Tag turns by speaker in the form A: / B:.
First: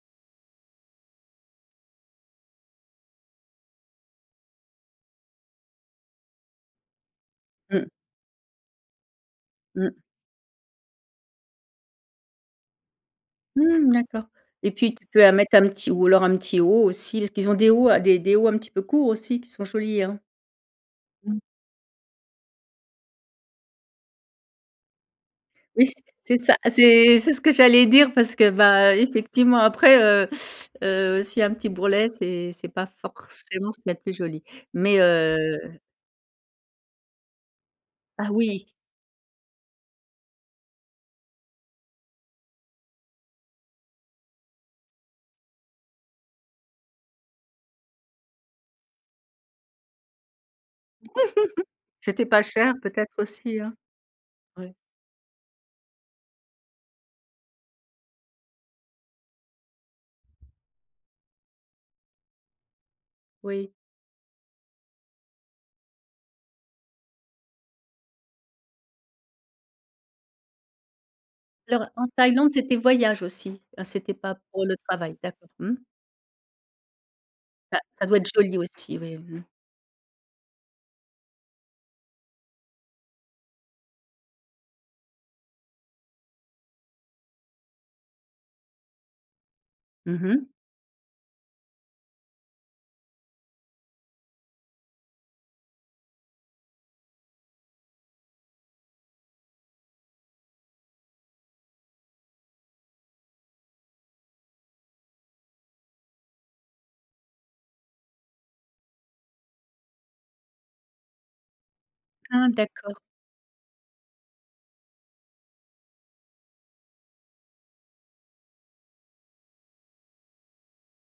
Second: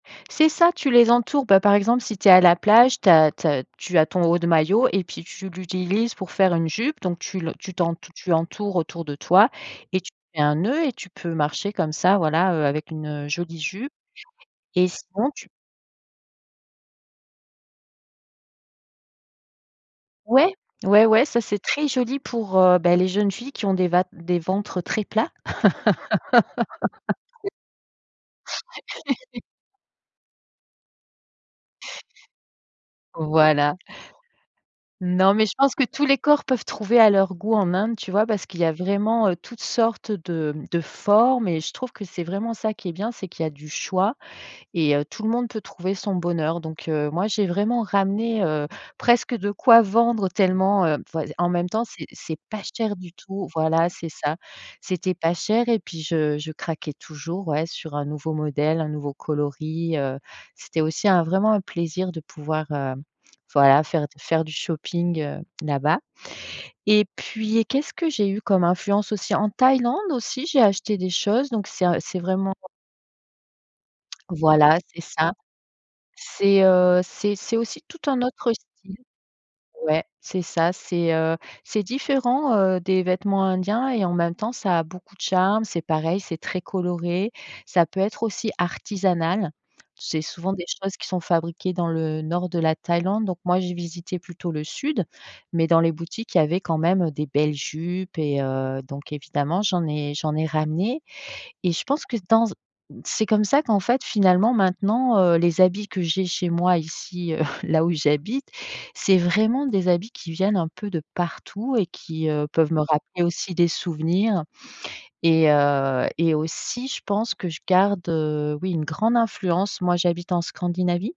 A: C'est ça, tu les entoures, bah, par exemple si tu es à la plage, tu as tu as tu as ton haut de maillot et puis tu l'utilises pour faire une jupe, donc tu le tu
B: Mmh.
A: t'en tu entoures autour de toi
B: Mmh.
A: et tu fais un nœud et tu peux marcher comme ça voilà, heu, avec une, heu, jolie jupe
B: Mmh. D'accord et
A: et
B: puis, tu peux
A: sinon
B: à
A: tu
B: mettre un petit ou alors un petit haut aussi, parce qu'ils ont des hauts à des des hauts un petit peu courts aussi, sont jolis hein.
A: Ouais. Ouais ouais,
B: Mmh.
A: ça c'est très joli pour, heu, ben les jeunes filles qui ont des vat des ventres très plats.
B: Oui c c'est ça, c'est c'est ce que j'allais dire, parce que ben, effectivement, après, heu, heu, s'il y a un petit bourrelet, c'est c'est pas forcément
A: Voilà.
B: ce qu'il y a de plus joli. Mais
A: Non mais je
B: heu
A: pense que tous les corps peuvent trouver à leur goût en Inde, tu vois?
B: Ah
A: Parce qu'il y a
B: oui.
A: vraiment, heu, toutes sortes de de formes et je trouve que c'est vraiment ça qui est bien, c'est qu'il y a du choix et heu, tout le monde peut trouver son bonheur. Donc heu, moi j'ai vraiment ramené, heu, presque de quoi vendre tellement, heu, vois en même temps c'est
B: C'était
A: c'est
B: pas
A: pas
B: cher
A: cher du
B: peut-être
A: tout.
B: aussi, hein?
A: Voilà c'est ça.
B: Oui.
A: C'était pas cher et puis je je craquais toujours, ouais sur un nouveau modèle, un nouveau coloris, heu, c'était aussi un vraiment un plaisir de pouvoir, heu,
B: Oui.
A: voilà faire d faire du shopping, heu, là-bas et puis et qu'est-ce que j'ai eu comme influence aussi? En Thaïlande aussi, j'ai acheté des choses, donc c'est
B: Alors
A: un
B: en
A: c'est
B: Thaïlande
A: vraiment
B: c'était voyage aussi? Ah c'était pas pour le
A: Voilà c'est
B: travail?
A: ça.
B: D'accord. Mmh.
A: C'est, heu, c'est c'est
B: Bah
A: aussi tout
B: ça doit
A: un
B: être
A: autre
B: joli
A: style.
B: aussi. Oui, mmh.
A: Ouais c'est ça, c'est, heu, c'est différent, heu, des vêtements indiens et en même temps ça a beaucoup de charme. C'est pareil, c'est très coloré, ça peut être aussi artisanal. C'est
B: Mmh mh.
A: souvent des choses qui sont fabriquées dans le nord de la Thaïlande, donc moi j'ai visité plutôt le sud, mais dans les boutiques il y avait quand même, heu, des belles jupes et heu, donc évidemment j'en ai j'en ai ramenées et je pense que dans z c'est comme ça qu'en fait finalement maintenant, heu, les habits que j'ai chez moi ici, heu, là où j'habite, c'est vraiment des habits qui viennent un peu de partout et qui, heu,
B: Ah
A: peuvent me
B: d'accord.
A: rappeler aussi des souvenirs et heu et aussi je pense que je garde, heu, oui une grande influence. Moi j'habite en Scandinavie.